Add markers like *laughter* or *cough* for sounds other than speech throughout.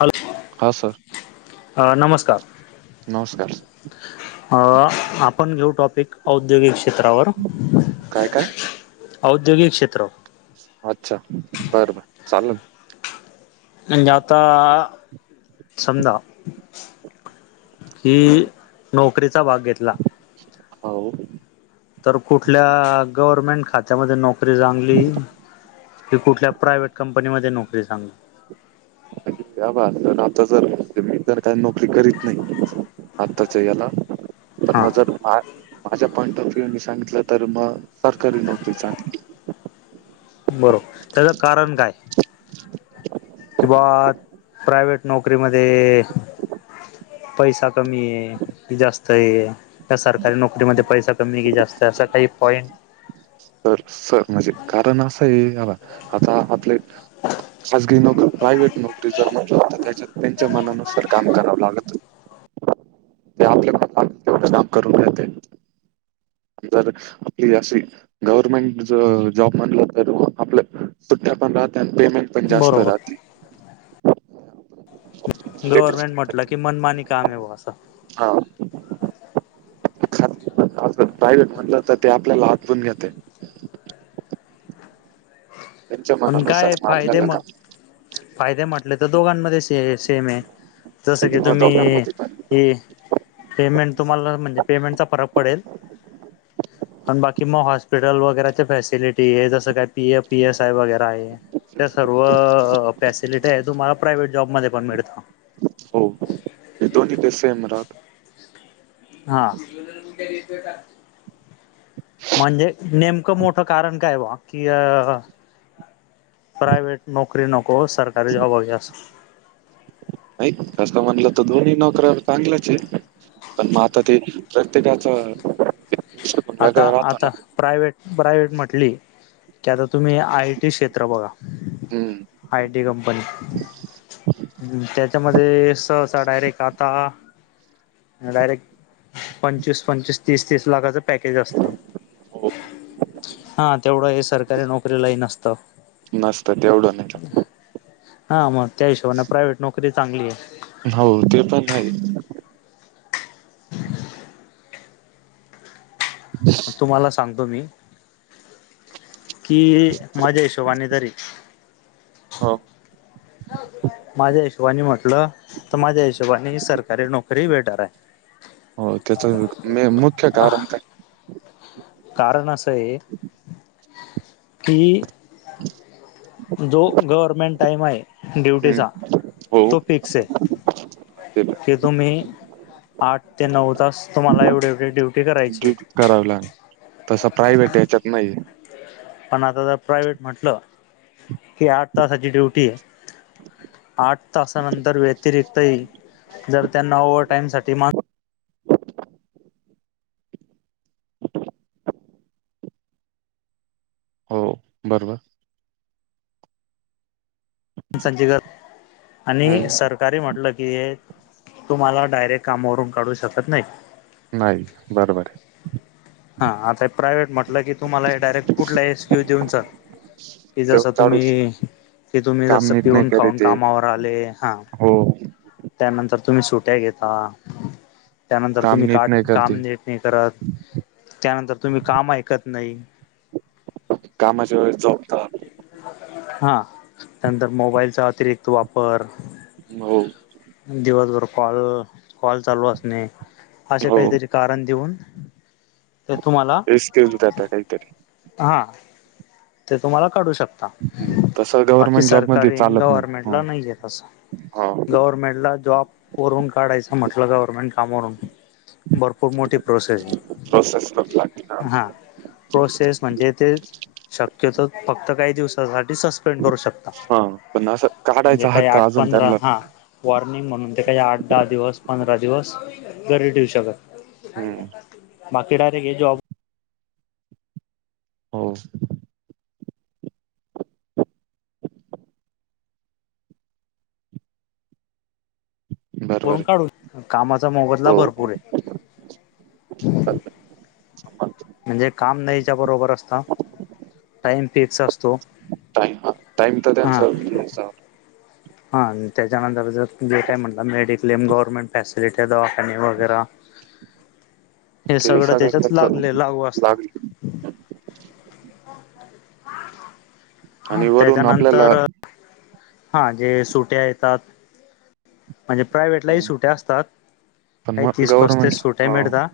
Hello हा sir अ नमस्कार नमस्कार. अं.. आपण घेऊ टॉपीक औद्योगिक क्षेत्रावर. काय काय औद्योगिक क्षेत्र अच्छा बर बर चालल. *unintelligible* आता समजा की नोकरीचा भाग घेतला हा ओ. तर कुठल्या गव्हरर्मेंट खात्यामध्ये नोकरी चांगली? की कुठल्या प्रायव्हेट कंपनीमध्ये नोकरी चांग क्या बात सर आता जर मी तर काय नोकरी करीत नाही. आत्ताच्या याला पण हा मग जर माझ्या पॉइंट ऑफ व्ह्यू नी सांगितलं तर मग सरकारी नोकरीली चांगली बरोबर. त्याचं कारण काय? की बुवा प्रायव्हेट नोकरीमध्ये पैसा कमी हे कि जास्त आहे जास्त त्या सरकारी नोकरीमध्ये पैसा कमी कि जास्त आहे असा काही पॉईंट तर सर म्हणजे कारण असं आहे हाबा आता आपले खासगी नोकरी, प्रायव्हेट नोकरी जर म्हंटल तर ते त्यांच्यात त्यांच्या मनानुसार काम करावं लागतू. ते आपल्या तेवढं काम करून घेते जर आपली अशी गव्हरर्मेंट जॉब म्हणलं तर आपलं सुट्टया पण राहत पेमेंट पण जास्त बरोबर राहती लेटेस्ट गव्हर्नमेंट म्हटलं की मनमानी काम आहेे बुवा असं हाव खाजगी *unintelligible* प्रायव्हेट म्हणलं तर ते आपल्याला हात धुऊन घेतंय. त्यांच्या पण मनानुसार काय मग फायदे आपल्याला म काम फायदे म्हटले तर दोघांमध्ये से सेम आहे. जसं की माहिती, मग तुम्ही दोघांमध्ये पण हे पेमेंट तुम्हाला म्हणजे पेमेंटचा फरक पडेल. आणि बाकी मग हॉस्पिटल वगैरेच्या फॅसिलिटी हे जसं काय पीफ, पीएस वगैरा आहे. त्या सर्व फॅसिलिटी आहे तुम्हाला प्रायव्हेट जॉबमध्ये पण मिळतं. हो ते दोन्ही ते सेम राहतं. हा म्हणजे नेमकं मोठं कारण काय बुवा, की प्रायव्हेट नोकरी नको सरकारी जॉब हवा अस. नाही तसं म्हणलं तर दोन्ही नोकऱ्या चांगलंच हे. पण मग आता ते प्रत्येकाचं *unintelligible* आता आता प्रायव्हेट प्रायव्हेट म्हटली की आता तुम्ही आयटी क्षेत्र बघा. हम्म. आय टी कंपनी हम्म त्याच्यामध्ये सहसा डायरेक्ट आता डायरेक्ट पंचवीस पंचवीस, तीस तीस लाखाचं तेच असत. हो हा तेवढं हे सरकारी नोकरीलाही नसतं. सध्या एवढं नाही चालतं. हा मग त्या हिशोबाने प्रायव्हेट नोकरी चांगली आहे. हो ते पण आहे. स स आहे तुम्हाला सांगतो मी, की माझ्या हिशोबाने तरी हो. माझ्या हिशोबानी म्हटलं तर माझ्या हिशोबाने सरकारी नोकरी बेटर आहे. होय मे त्याच मुख्य कारण काय? कारण असं आहे की हम् जो गव्हर्मेंट टाईम आहे हम्म ड्युटीचा हो तो फिक्स हे. ते पण की तुम्ही आठ ते नऊ तास तुम्हाला एवढेवढे ड्युटी करायचीये. कराव लागणं तसं प्रायव्हेट याच्यात नाहीये. पण आता जर प्रायव्हेट म्हटलं, की आठ तासाची ड्युटी आहे. आठ तासानंतर व्यतिरिक्तही जर त्यांना ओवर टाईमसाठी मान हो बरोबर. तुमचा जीआर आणि हम्म सरकारी म्हटलं की हे तुम्हाला डायरेक्ट कामावरून काढू शकत नाहीत. नाही बरोबर. हा आता प्रायव्हेट म्हटलं की, तुम्हाला डायरेक्ट कुठला एसक्यू देऊन जा की आहे जसं देऊन काढू श- तुम्ही कि तुम्ही काम जस नीट नाही पिऊन करे खाऊन ते कामावर आले, हा. हो त्यानंतर तुम्ही सुट्या घेता, त्यानंतर काम तुम्ही नीट काट नाही काम करते नि ती करा त्यानंतर तुम्ही काम ऐकत नाही. कामाच्या वेळेस झोपतो आम्ही. हा त्यांनतर मोबाईलचा अतिरिक्त वापर. हो. दिवसभर कॉल कॉल चालू असणे. असे हो काहीतरी कारण देऊन, ते तुम्हाला एक्सक्यूज देता काहीतरी हा. ते तुम्हाला काढू शकता. हम्म तसं बाकी गव्हर्नमेंट जॉब मध्ये सरकारी आणि चालत नाही गव्हर्मेंटला हं नाहीये तसं. हा गव्हर्नमेंटला जॉब करून काढायचं म्हटलं, गव्हर्नमेंट कामावरून भरपूर मोठी प्रोसेस आहे. प्रोसेस पण लागते ना हा प्रोसेस म्हणजे तेच शक्यतो फक्त काही दिवसांसाठी सस्पेंड करू शक हा पण असं काढायचा हक्क अजून पंधरा त्यांला हा नाही. वॉर्निंग म्हणून ते काय आठ दहा दिवस, पंधरा दिवस घरी ठेऊू शकत. हम्म बाकी डायरेक्ट हे जॉब हो. बरोबर करून आहे काढू कामाचा मोबदला हो भरपूरे. म्हणजे काम नाहीच्या बरोबर असतं. टाइम फिक्स अस टाम हा टाईम तर त्यांच‌ म्हणजे असं हा त्याच्या नंतर जर का म्हटला मेडिक्लेम गवर्मेट फॅसिलिटी दवाखांनी वगैरा ते सगळ त्याच्यात करतो. लागले लागू असतं *unintelligible* आणि वरून आपल्याला त्याच्यानंतर हा जे सुट्या येतात म्हणजे प्रायेव्हटलाही हं, सुट्या असतात. पण काही मग तीस, पस्तीस गव्हर्नमेंट सुट्या हो, मिळता.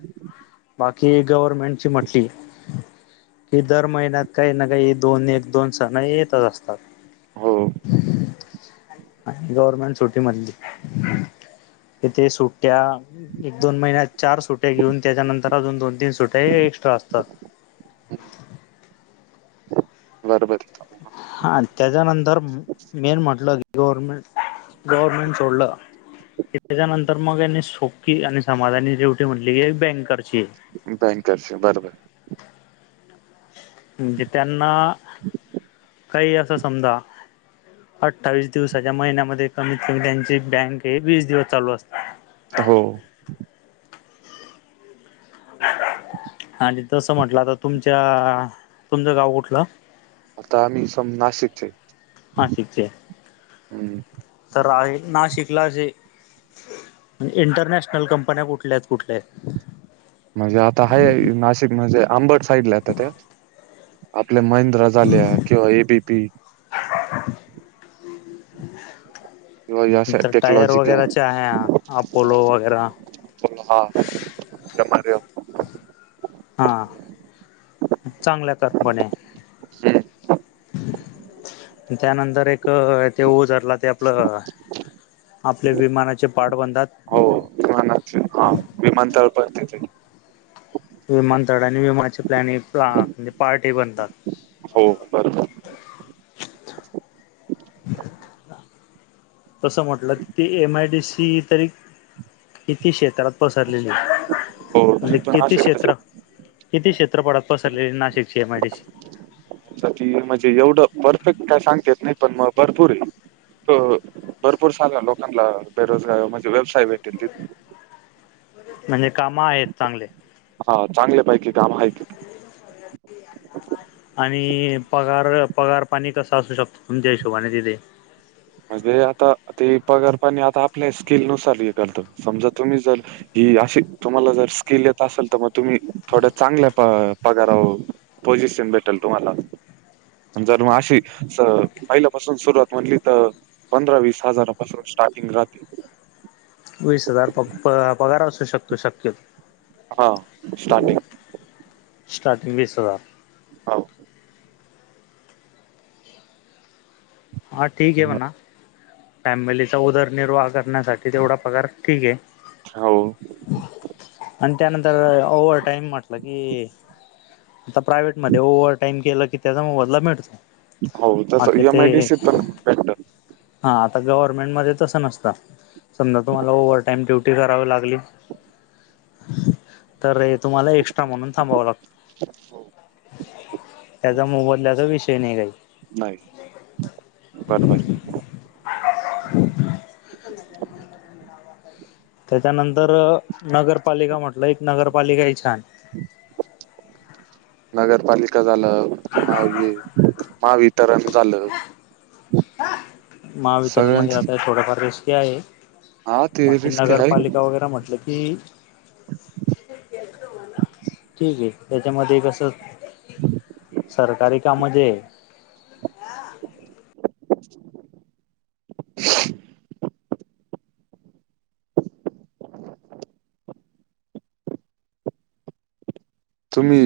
बाकी गव्हर्मेंटची म्हटली कि दर महिन्यात काही ना काही दोन एक दोन सण येतच असतात. हो. गव्हर्नमेंट सुटी म्हंटली तेथे सुट्ट्या एक दोन महिन्यात चार सुट्ट्या घेऊन त्याच्यानंतर अजून दोन तीन सुट्या या एक्स्ट्रा असतात. बरोबर. हा त्याज्यानंतर मेन म्हटलं गव्हर्नमेंट गवर्मेंट सोडलं त्याच्यानंतर मग, यांनी सोपी आणि समाधाने ठेवते म्हटली की ये बैंकरची. आत अँकरशी बरोबर. म्हणजे त्यांना काही असं समजा अठ्ठावीस दिवसाच्या महिन्यामध्ये, कमीत कमी त्यांची बँक हे वीस दिवस चालू असते. हो. आणि तसं म्हंटलं आता तुमच्या, तुमचं गाव कुठलं? आता आम्ही सम नाशिकचे नाशिक ची आहे. हं. तर आहे नाशिकला जे इंटरनॅशनल कंपन्या कुठल्यात कुठले? म्हणजे आता आहे नाशिक म्हणजे आबंट साईड ला जाते त्या. आपल्या महिंद्रा झाल्या किंवा एबीपी. किंवा या अशा नंतर टायर टेक्नॉलॉजिकल वगैरेचे आहे अपोलो वगैरा. *unintelligible* हा आणि चांगलंय त्यात म्हणे. हं. त्यानंतर एक ते ओजर ला ते आपलं आपले विमानाचे पार्ट बनतात हा विमानतळापर्यंत येतंय. विमानतळा आणि विमान चे प्लॅनिंग म्हणजे पार्ट हे बनतात. हो, बरोबर *inaudible* तसं म्हटलं की ती एम आय डी सी तरी. किती क्षेत्रात पसरलेली? हो म्हणजे ती पण किती अशी म्हणजे क्षेत्रात किती क्षेत्रफळात पसरलेलीये नाशिकची एमआयडीसी? त्या ती म्हणजे एवढं परफेक्ट काय सांगता येत नाही. पण, मग भरपूर आहे. हो हो भरपूर साध्या लोकांना बेरोजगार म्हणजे व्यवसाय भेटेल ति म्हणजे काम आहेत चांगले. हो चांगल्यापैकी काम हाय तिथं. आणि पगार, पगार पाणी कसं असू शकतं, तुमच्या हिशोबाने तिथे. म्हणजे आता ते पगारपणे आता आपल्या स्किल नुसार हे करतं समजा तुम्ही जल ही अशी तुम्हाला जर स्किल येत असेल, तर मग तुम्ही थोड्या चांगल्या पव पगाराह पोझिशन भेटेल तुम्हाला. जर मग, अशी स पहिल्यापासून सुरुवात म्हटली तर पंधरा वीस हजारापासून स्टार्टिंग राहती. वीस हजार प प पगार असू शकतो शक्यत हां, हाय मग, स्टार्टिंग स्टार्टिंग वीस हजार. हावू. हा, ठीक आहे मग म्हणा, फॅमिलीचा उदरनिर्वाह करण्यासाठी ते तेवढा पगार ठीक हो, आहे. अन त्यानंतर ओव्हर टाईम म्हटलं की आता प्रायव्हेट मध्ये ओवर टाइम केलं की त्याचा मोबदला मिळतो. हो तसं बाकी ई एम आय डी ते सी तर भेटतं हा, आता गव्हर्नमेंट मध्ये तसं नसतं. समजा तुम्हाला ओवर टाईम ड्युटी करावी लागली तर हे तुम्हाला एक्स्ट्रा म्हणून थांबावं लागतं. हो, त्याचा मोबदल्याचा विषय नाही काही. नाही, बर बर. *inaudible* त्याच्यानंतर नगरपालिका म्हटलं, एक नगरपालिका आहे छान. नगरपालिका झालं पुन्हा हे. महावितरण झालं. महावितरणमध्ये सगळ्यांच आता थोडंफार रिस्की आहे हा ते बाकी रिस्क आहे नगरपालि ताव वगैरे म्हटलं की ठीक आहे, त्याच्यामध्ये कसं. सरकारी कामं जे तुम्ही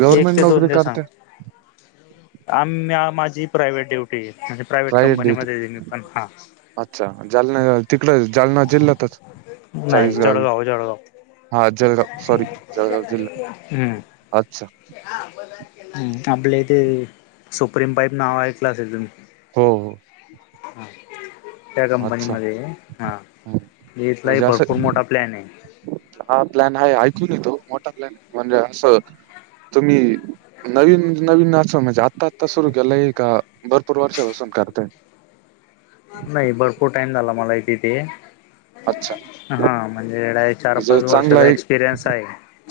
गव्हर्नमेंट नोकरी करता? आम्या माझी प्रायवहेट ड्युटी म्हणजे प्रायव्हेट कंपनीमध्ये मी पण हा. अच्छा जालना तिकडे जालना जिल्ह्यातच नाही चाळीसगाव इकड जळगाव जळगाव. हा जळगाव सॉरी जळगाव जिल्हा हम्म. अच्छा हम्म आपलं इथे सुप्रीम पाईप नाव ऐकला असेल तुम्ही हो हो. हा त्या कंपनी अच्छा मध्ये हा हम्म. इथला ही म्हणजे असं भरपूर मो हा प्लॅन आहे. हा प्लॅन आहे ऐकून येतो मोठा प्लॅन म्हणजे असं तुम्ही नवीन नवीन असा म्हणजे आत्ता आत्ता सुरू केलंय का भरपूर वर्षापासून करताय. नाही भरपूर टाइम झाला मला ही तिथे. अच्छा हा म्हणजे एढाये म्हणजे चार-पाच चांगला वर्षाचा एक एक्सपिरियन्स आहे.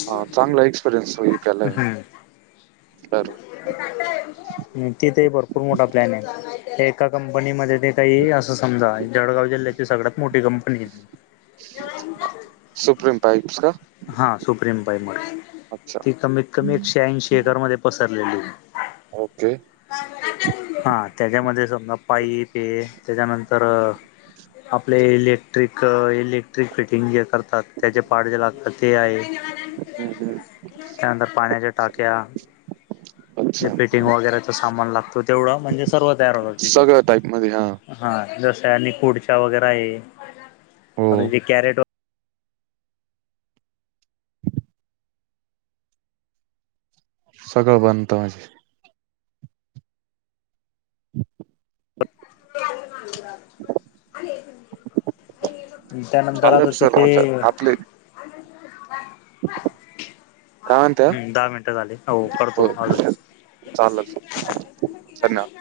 हा चांगला एक्सपिरियन्स होई त्याला बी बर बर. हम्म तिथे ही भरपूर मोठा प्लॅन आहे एका कंपनीमध्ये ने ताई असं समजा जळगाव जिल्ह्याची सगळ्यात मोठी कंपनी सुप्रीम पाईप्स का? हा सुप्रिम पायमर अच्छा ती कमीत कमी एक शे ऐंशी एकर मध्ये पसरलेली. ओके. हा त्याच्यामध्ये समजा पाइप पे त्याच्यानंतर आपले इलेक्ट्रिक इलेक्ट्रिक फिटिंग जे करतात त्याचे पार्ट जे लागतात ते आहे हम्म, हम्म. त्यानंतर पाण्याच्या टाक्या जे अच्छा पेटिंग वगैरेचं सामान लागतो तेवढा म्हणजे सर्व तयार होतात. तिथे सगळ्या टाईपमध्ये हा. हा जसं आणि कुडच्या वगैरे आहे हो आता जे कॅरेटर सगळं बनतं माझे. हम *unintelligible* आणि एक *unintelligible* त्यानंतर आता चालेल सर तिथे म्हटलं आपले काय म्हणत्या हम्म दहा मिनटं झाले अहो करतो अजून. चाललं असेल. *unintelligible*